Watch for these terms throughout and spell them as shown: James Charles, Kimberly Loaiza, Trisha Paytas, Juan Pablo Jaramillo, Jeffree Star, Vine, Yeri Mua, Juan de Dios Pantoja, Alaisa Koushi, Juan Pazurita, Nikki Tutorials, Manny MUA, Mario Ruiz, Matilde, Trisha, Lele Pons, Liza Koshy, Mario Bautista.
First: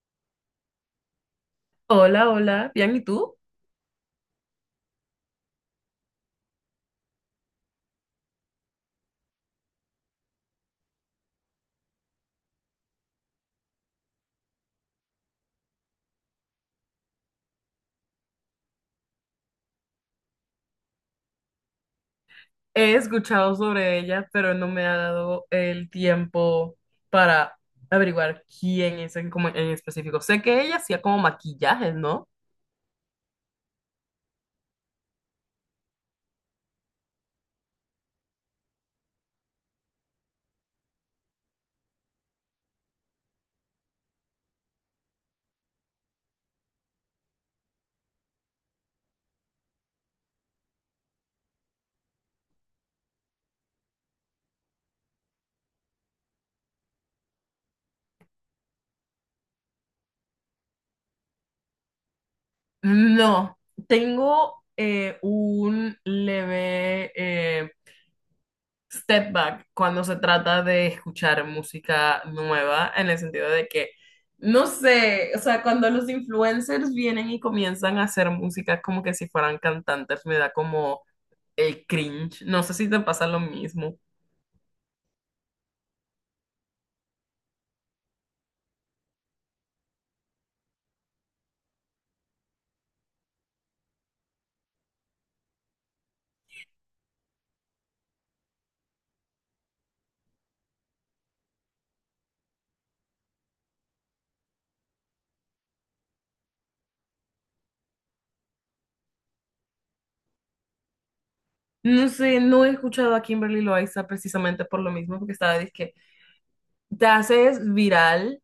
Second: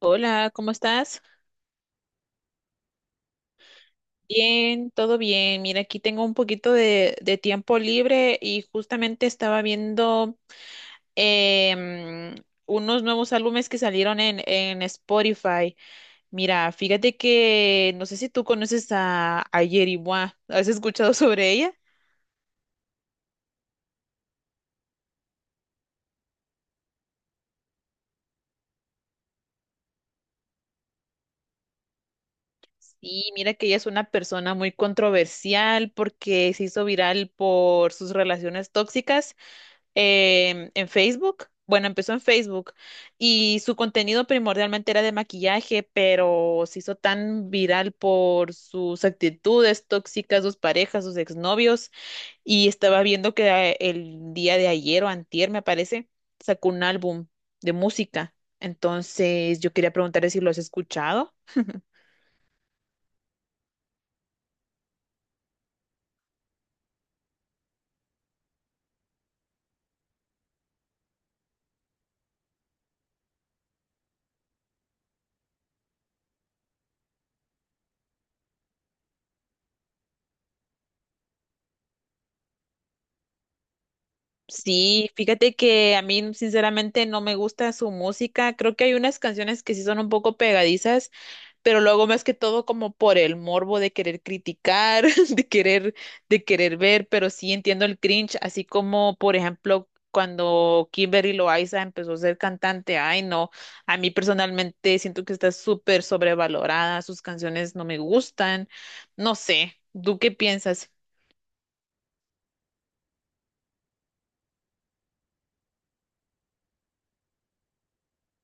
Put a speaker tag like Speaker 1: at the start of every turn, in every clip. Speaker 1: Hola, ¿cómo estás?
Speaker 2: Hola, hola, bien, ¿y tú?
Speaker 1: Bien, todo bien. Mira, aquí tengo un poquito de tiempo libre y justamente estaba viendo em, unos nuevos álbumes que salieron en Spotify. Mira, fíjate que no sé si tú conoces a Yeri Mua. ¿Has escuchado sobre ella?
Speaker 2: He escuchado sobre ella, pero no me ha dado el tiempo para averiguar quién es como en específico. Sé que ella hacía como maquillajes, ¿no?
Speaker 1: Sí, mira que ella es una persona muy controversial porque se hizo viral por sus relaciones tóxicas en Facebook. Bueno, empezó en Facebook y su contenido primordialmente era de maquillaje, pero se hizo tan viral por sus actitudes tóxicas, sus parejas, sus exnovios. Y estaba viendo que el día de ayer o antier, me parece, sacó un álbum de música. Entonces, yo quería preguntarle si lo has escuchado.
Speaker 2: No, tengo un leve step back cuando se trata de escuchar música nueva, en el sentido de que, no sé, o sea, cuando los influencers vienen y comienzan a hacer música como que si fueran cantantes, me da como el cringe. No sé si te pasa lo mismo.
Speaker 1: Sí, fíjate que a mí sinceramente no me gusta su música. Creo que hay unas canciones que sí son un poco pegadizas, pero lo hago más que todo como por el morbo de querer criticar, de querer, de querer ver, pero sí entiendo el cringe, así como por ejemplo cuando Kimberly Loaiza empezó a ser cantante. Ay, no, a mí personalmente siento que está súper sobrevalorada, sus canciones no me gustan, no sé, ¿tú qué piensas?
Speaker 2: No sé, no he escuchado a Kimberly Loaiza precisamente por lo mismo, porque estaba que te haces viral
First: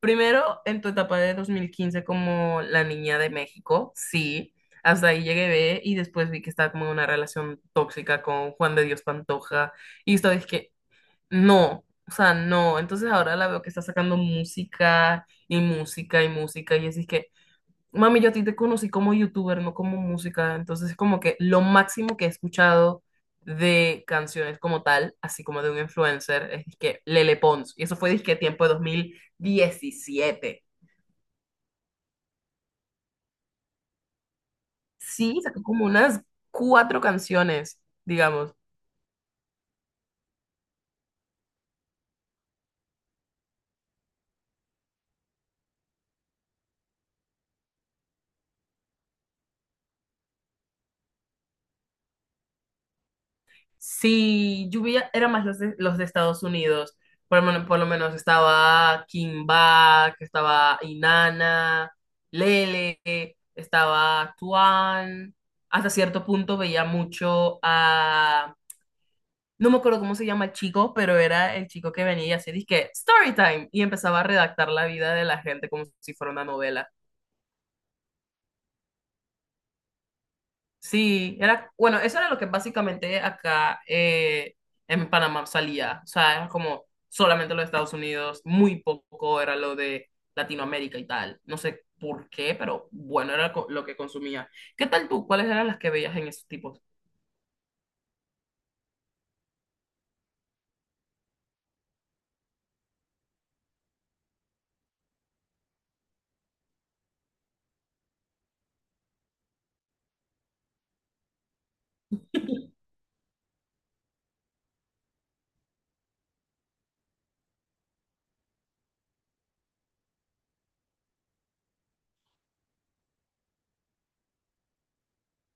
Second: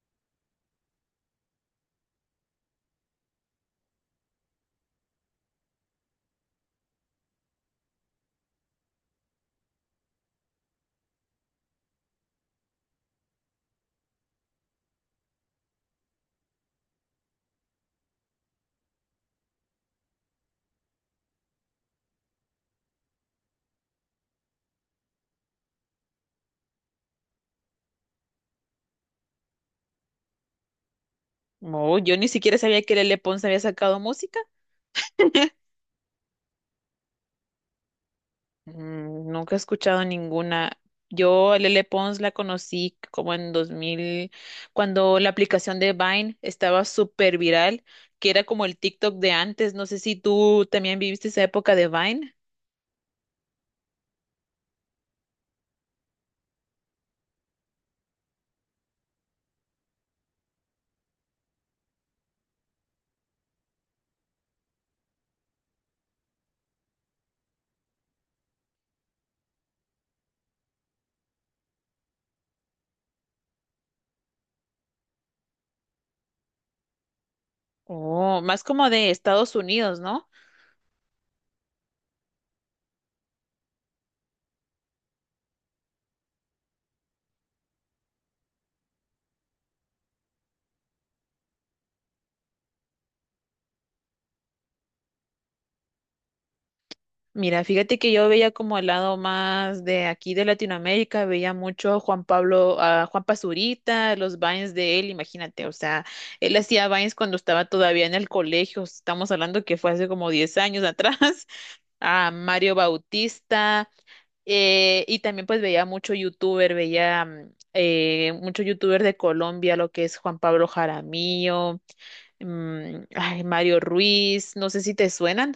Speaker 2: primero en tu etapa de 2015 como la niña de México, sí. Hasta ahí llegué ve, y después vi que estaba como en una relación tóxica con Juan de Dios Pantoja y estaba que no, o sea, no. Entonces ahora la veo que está sacando música y música y música y así es que mami, yo a ti te conocí como youtuber, no como música, entonces es como que lo máximo que he escuchado de canciones como tal, así como de un influencer, es que Lele Pons, y eso fue disque tiempo de 2017.
Speaker 1: No, yo ni siquiera sabía que Lele Pons había sacado música.
Speaker 2: Sí, sacó como unas cuatro canciones, digamos.
Speaker 1: Mm, nunca he escuchado ninguna. Yo a Lele Pons la conocí como en dos mil, cuando la aplicación de Vine estaba súper viral, que era como el TikTok de antes. No sé si tú también viviste esa época de Vine.
Speaker 2: Sí, lluvia era más los de Estados Unidos. Por lo menos estaba Kimba, que estaba Inanna, Lele, estaba Tuan. Hasta cierto punto veía mucho a... No me acuerdo cómo se llama el chico, pero era el chico que venía y hacía disque story time y empezaba a redactar la vida de la gente como si fuera una novela.
Speaker 1: Oh, más como de Estados Unidos, ¿no?
Speaker 2: Sí, era, bueno, eso era lo que básicamente acá en Panamá salía. O sea, era como solamente los Estados Unidos, muy poco era lo de Latinoamérica y tal. No sé por qué, pero bueno, era lo que consumía. ¿Qué tal tú? ¿Cuáles eran las que veías en esos tipos?
Speaker 1: Mira, fíjate que yo veía como el lado más de aquí de Latinoamérica, veía mucho Juan Pablo, a Juan Pazurita, los Vines de él, imagínate, o sea, él hacía Vines cuando estaba todavía en el colegio, estamos hablando que fue hace como 10 años atrás, a Mario Bautista, y también pues veía mucho youtuber, veía mucho youtuber de Colombia, lo que es Juan Pablo Jaramillo, ay, Mario Ruiz, no sé si te suenan.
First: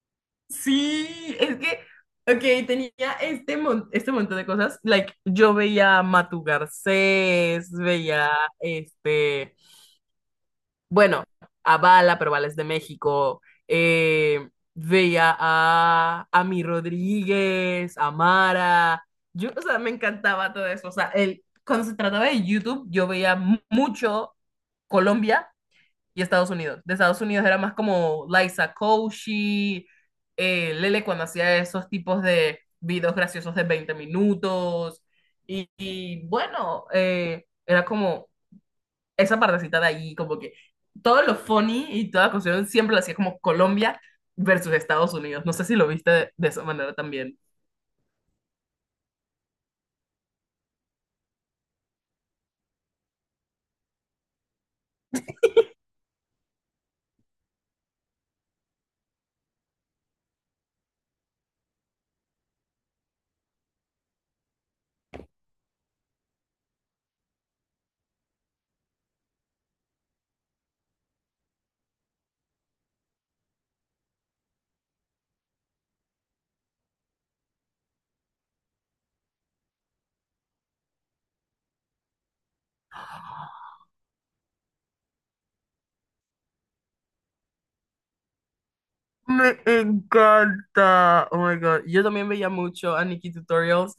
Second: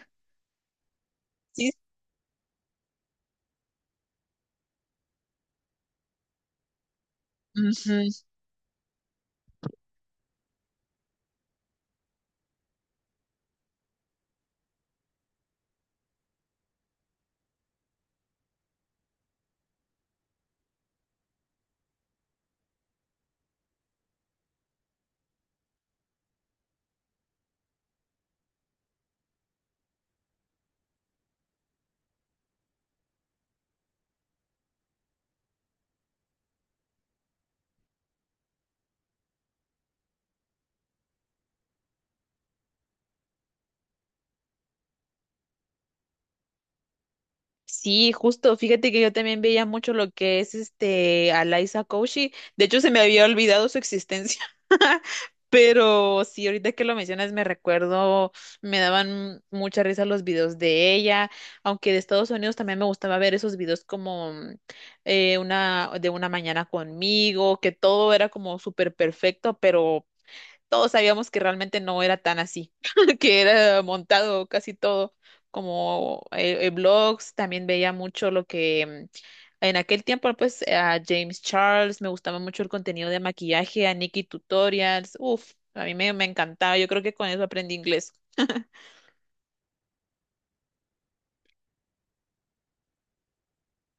Speaker 2: Sí, es
Speaker 1: Sí,
Speaker 2: que, ok, tenía este montón de cosas. Like, yo veía a Matu Garcés, veía este. Bueno, a Bala, pero Bala es de México. eh, veía a, Mi Rodríguez, a Mara. Yo, o sea, me encantaba todo eso. O sea, el, cuando se trataba de YouTube, yo veía mucho Colombia y Estados Unidos. De Estados Unidos era más como Liza Koshy, Lele cuando hacía esos tipos de videos graciosos de 20 minutos. Y bueno, era como esa partecita de ahí, como que todo lo funny y toda la cuestión siempre lo hacía como Colombia versus Estados Unidos. No sé si lo viste de esa manera también.
Speaker 1: sí, justo, fíjate que yo también veía mucho lo que es este Alaisa Koushi. De hecho, se me había olvidado su existencia. Pero sí, ahorita que lo mencionas, me recuerdo, me daban mucha risa los videos de ella, aunque de Estados Unidos también me gustaba ver esos videos como una de una mañana conmigo, que todo era como súper perfecto, pero todos sabíamos que realmente no era tan así, que era montado casi todo, como blogs, también veía mucho lo que en aquel tiempo, pues a James Charles, me gustaba mucho el contenido de maquillaje, a Nikki Tutorials, uff, a me encantaba, yo creo que con eso aprendí inglés.
Speaker 2: Me encanta. Oh my God. Yo también veía mucho a Nikki Tutorials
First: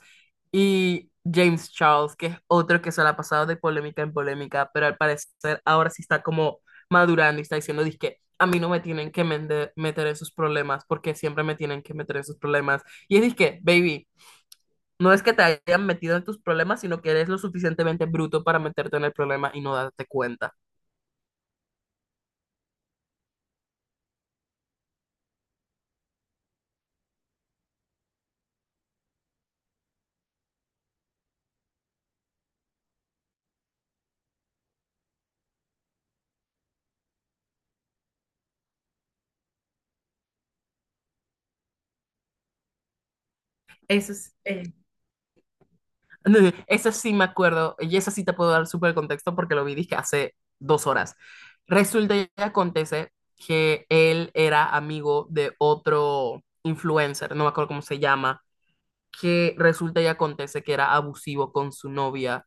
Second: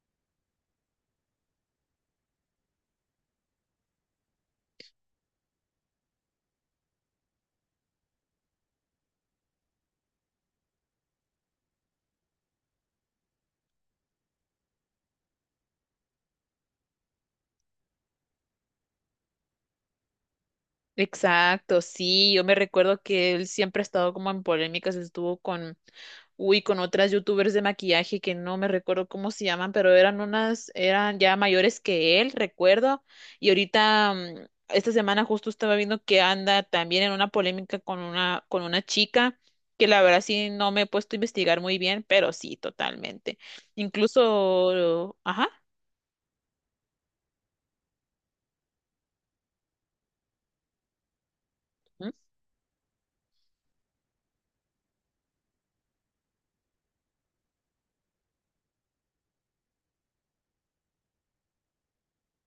Speaker 2: y James Charles, que es otro que se la ha pasado de polémica en polémica, pero al parecer ahora sí está como madurando y está diciendo, que a mí no me tienen que meter en sus problemas porque siempre me tienen que meter en sus problemas. Y es que, baby, no es que te hayan metido en tus problemas, sino que eres lo suficientemente bruto para meterte en el problema y no darte cuenta.
Speaker 1: Exacto, sí, yo me recuerdo que él siempre ha estado como en polémicas, estuvo con uy, con otras youtubers de maquillaje que no me recuerdo cómo se llaman, pero eran unas, eran ya mayores que él, recuerdo. Y ahorita, esta semana justo estaba viendo que anda también en una polémica con una chica, que la verdad sí no me he puesto a investigar muy bien, pero sí, totalmente.
Speaker 2: Eso es,
Speaker 1: Incluso, ajá.
Speaker 2: eso sí me acuerdo, y eso sí te puedo dar súper contexto porque lo vi, dije, hace 2 horas.
Speaker 1: ¿Mm?
Speaker 2: Resulta y acontece que él era amigo de otro influencer, no me acuerdo cómo se llama, que resulta y acontece que era abusivo con su novia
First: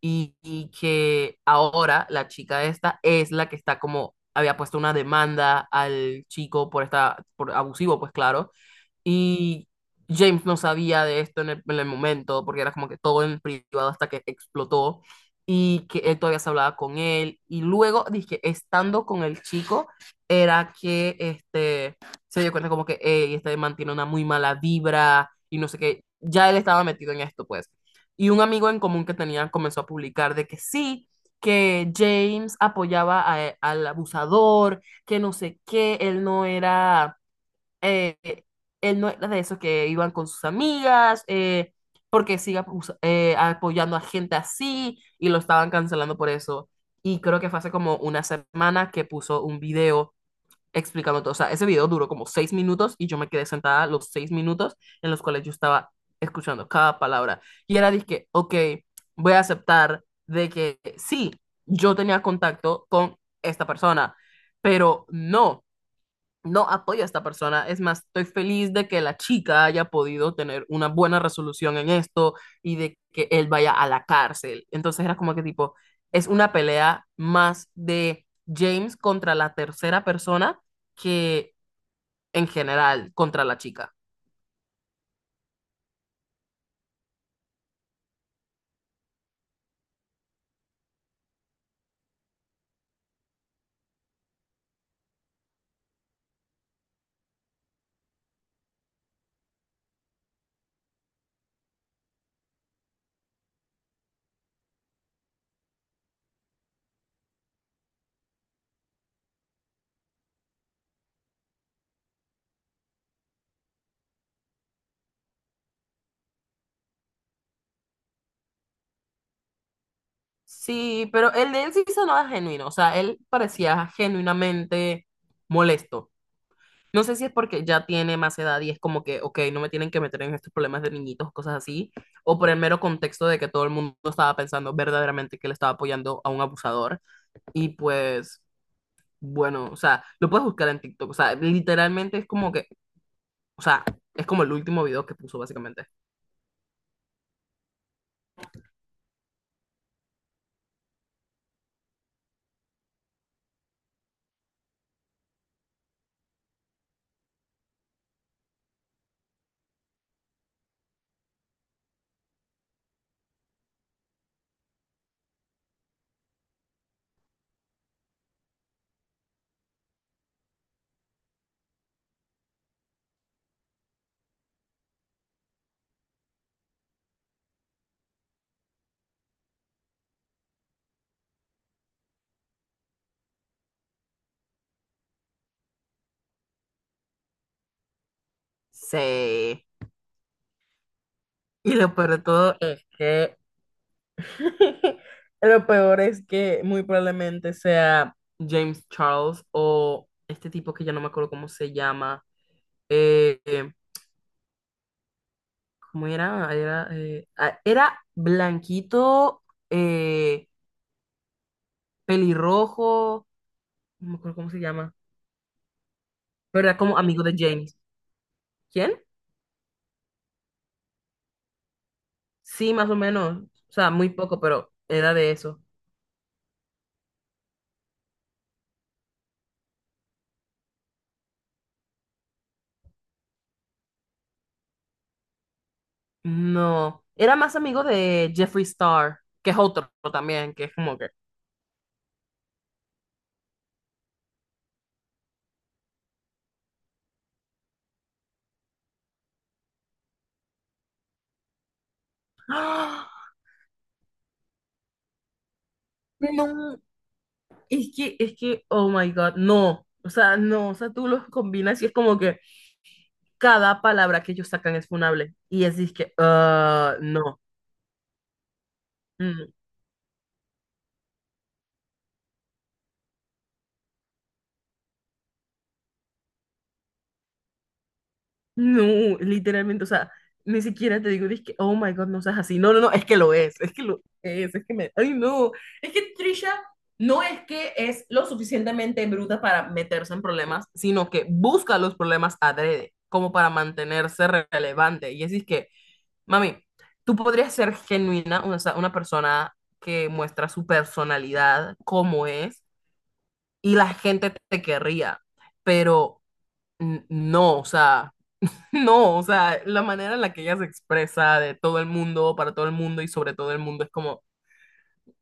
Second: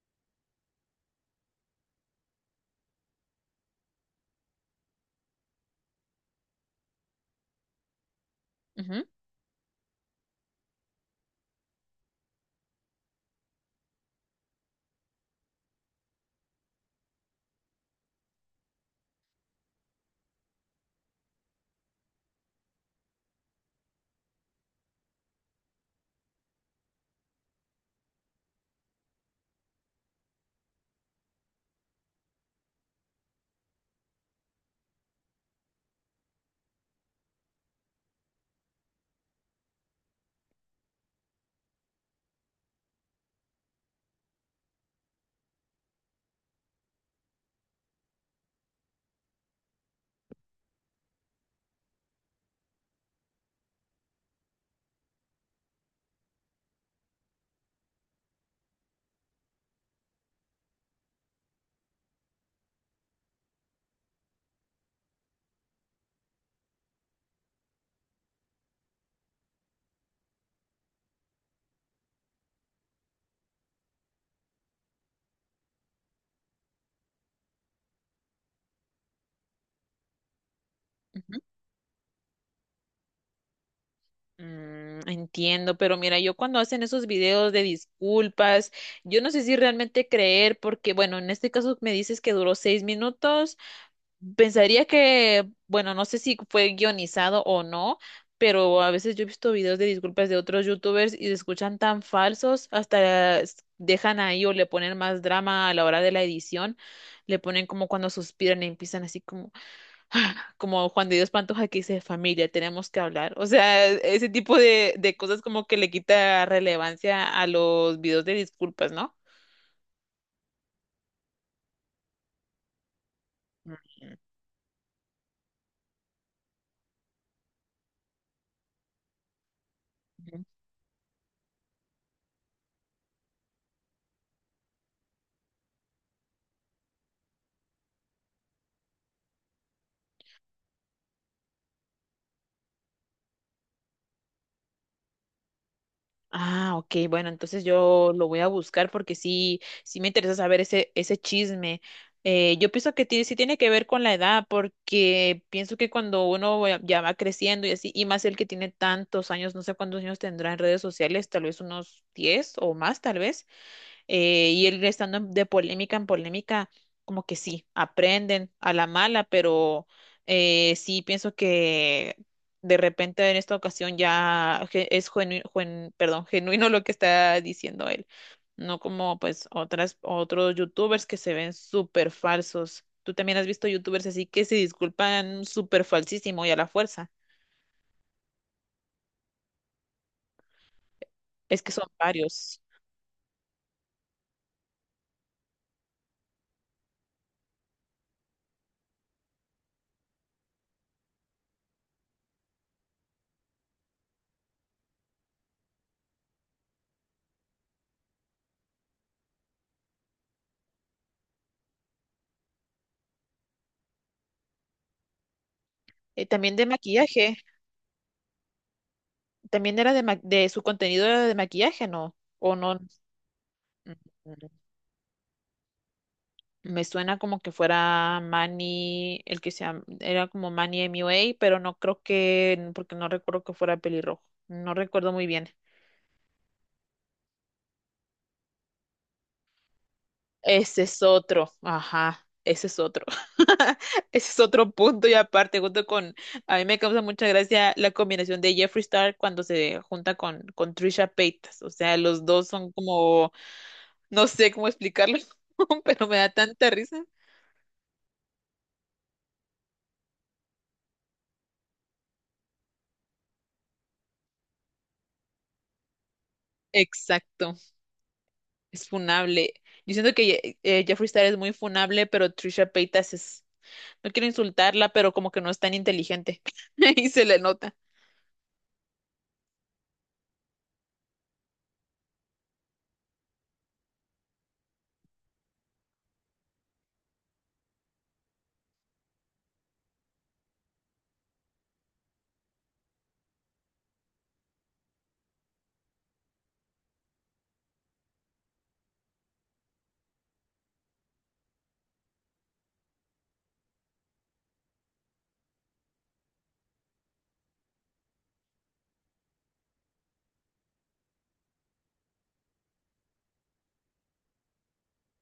Speaker 2: y que ahora la chica esta es la que está como, había puesto una demanda al chico por abusivo, pues claro,
Speaker 1: Ujú,
Speaker 2: y James no sabía de esto en el momento, porque era como que todo en privado hasta que explotó y que él todavía se hablaba con él. Y luego, dije, estando con el chico, era que este, se dio cuenta como que "Ey, este mantiene una muy mala vibra y no sé qué". Ya él estaba metido en esto, pues. Y un amigo en común que tenían comenzó a publicar de que sí, que James apoyaba al abusador, que no sé qué, él no era eh, de esos que iban con sus amigas, porque siga apoyando a gente así y lo estaban cancelando por eso. Y creo que fue hace como una semana que puso un video explicando todo. O sea, ese video duró como 6 minutos y yo me quedé sentada los 6 minutos en los cuales yo estaba escuchando cada palabra. Y era dije, ok, voy a aceptar de que sí, yo tenía contacto con esta persona, pero no. No apoyo a esta persona. Es más, estoy feliz de que la chica haya podido tener una buena resolución en esto y de que él vaya a la cárcel. Entonces era como que tipo, es una pelea más de James contra la tercera persona
Speaker 1: ujú.
Speaker 2: que en general contra la chica.
Speaker 1: Mm, entiendo, pero mira, yo cuando hacen esos videos de disculpas, yo no sé si realmente creer, porque bueno, en este caso me dices que duró 6 minutos, pensaría que, bueno, no sé si fue guionizado o no, pero a veces yo he visto videos de disculpas de otros youtubers y se escuchan tan falsos, hasta s- dejan ahí o le ponen más drama a la hora de la edición, le ponen como cuando suspiran y empiezan así como... como Juan de Dios Pantoja que dice familia, tenemos que hablar. O sea, ese tipo de cosas como que le quita relevancia a los videos de disculpas, ¿no?
Speaker 2: Sí, pero el de él sí sonaba genuino. O sea, él parecía genuinamente molesto. No sé si es porque ya tiene más edad y es como que, ok, no me tienen que meter en
Speaker 1: Ujú.
Speaker 2: estos problemas de niñitos, cosas así, o por el mero contexto de que todo el mundo estaba pensando verdaderamente que le estaba apoyando a un abusador. Y pues, bueno, o sea, lo puedes buscar en TikTok, o sea, literalmente es como que, o sea, es como el último video que puso básicamente.
Speaker 1: Ah, ok, bueno, entonces yo lo voy a buscar porque sí, sí me interesa saber ese, ese chisme. Yo pienso que tiene- sí tiene que ver con la edad, porque pienso que cuando uno ya va creciendo y así, y más el que tiene tantos años, no sé cuántos años tendrá en redes sociales, tal vez unos 10 o más, tal vez y él estando en- de polémica en polémica, como que sí, aprenden a la mala, pero sí pienso que de repente en esta ocasión ya ge- es genuino, perdón, genuino lo que está diciendo él, no como pues otras, otros youtubers que se ven súper falsos. Tú también has visto youtubers así que se disculpan súper falsísimo y a la fuerza.
Speaker 2: Sí.
Speaker 1: Es que
Speaker 2: Y
Speaker 1: son
Speaker 2: lo peor de todo
Speaker 1: varios.
Speaker 2: es que, lo peor es que muy probablemente sea James Charles o este tipo que ya no me acuerdo cómo se llama. Eh, eh, ¿Cómo era? Era blanquito, eh, pelirrojo, no me acuerdo cómo se llama,
Speaker 1: También de
Speaker 2: pero era como amigo de
Speaker 1: maquillaje,
Speaker 2: James. ¿Quién?
Speaker 1: también era de, ma- de su contenido era de maquillaje, ¿no? ¿O
Speaker 2: Sí,
Speaker 1: no?
Speaker 2: más o menos. O sea, muy poco,
Speaker 1: Ujú.
Speaker 2: pero era de eso.
Speaker 1: Me suena como que fuera Manny, el que sea, era como Manny MUA, pero no creo que, porque no recuerdo que fuera pelirrojo. No recuerdo muy bien.
Speaker 2: No, era más amigo de Jeffree Star, que es otro también, que es
Speaker 1: Ese
Speaker 2: como
Speaker 1: es
Speaker 2: que...
Speaker 1: otro, ajá, ese es otro. Ese es otro punto y aparte, junto con, a mí me causa mucha gracia la combinación de Jeffree Star cuando se junta con Trisha Paytas. O sea, los dos son
Speaker 2: ¡Ah!
Speaker 1: como, no sé cómo explicarlo, pero me da tanta
Speaker 2: No,
Speaker 1: risa.
Speaker 2: es que, oh my God, no. O sea, no, o sea, tú los combinas y es como que cada palabra que ellos sacan es funable. Y es que, ah, no.
Speaker 1: Exacto. Es funable.
Speaker 2: Mm,
Speaker 1: Yo siento que Jeffree Star es muy funable, pero Trisha Paytas es... No quiero insultarla, pero como que no es tan inteligente. Y se le nota.
Speaker 2: no, literalmente, o sea, ni siquiera te digo, que oh my God, no seas así. No, no, no, es que lo es que lo es que me. Ay, no. Es que Trisha no es que es lo suficientemente bruta para meterse en problemas, sino que busca los problemas adrede, como para mantenerse relevante. Y así es que, mami, tú podrías ser genuina, o sea, una persona que muestra su personalidad como es, y la gente te querría, pero. No, o sea. No, o sea, la manera en la que ella se expresa de todo el mundo, para todo el mundo y sobre todo el mundo es como,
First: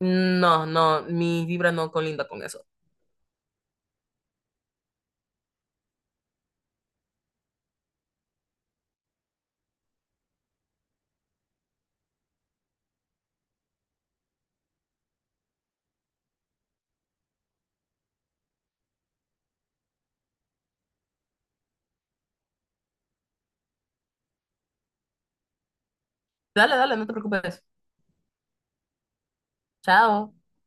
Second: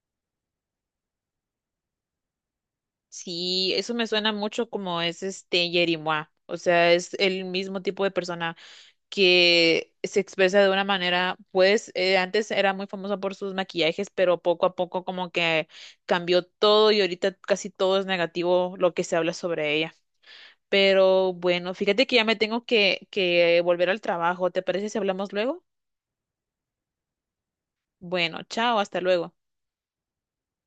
Speaker 2: no, no, mi vibra no colinda con eso.
Speaker 1: Sí, eso me suena mucho como es este Yeri Mua. O sea, es el mismo tipo de persona que se expresa de una manera, pues antes era muy famosa por sus maquillajes, pero poco a poco como que cambió todo y ahorita casi todo es negativo lo que se habla sobre ella. Pero bueno, fíjate que ya me tengo que volver al trabajo. ¿Te parece si hablamos luego?
Speaker 2: Dale, dale, no te preocupes.
Speaker 1: Bueno, chao, hasta luego.
Speaker 2: Chao.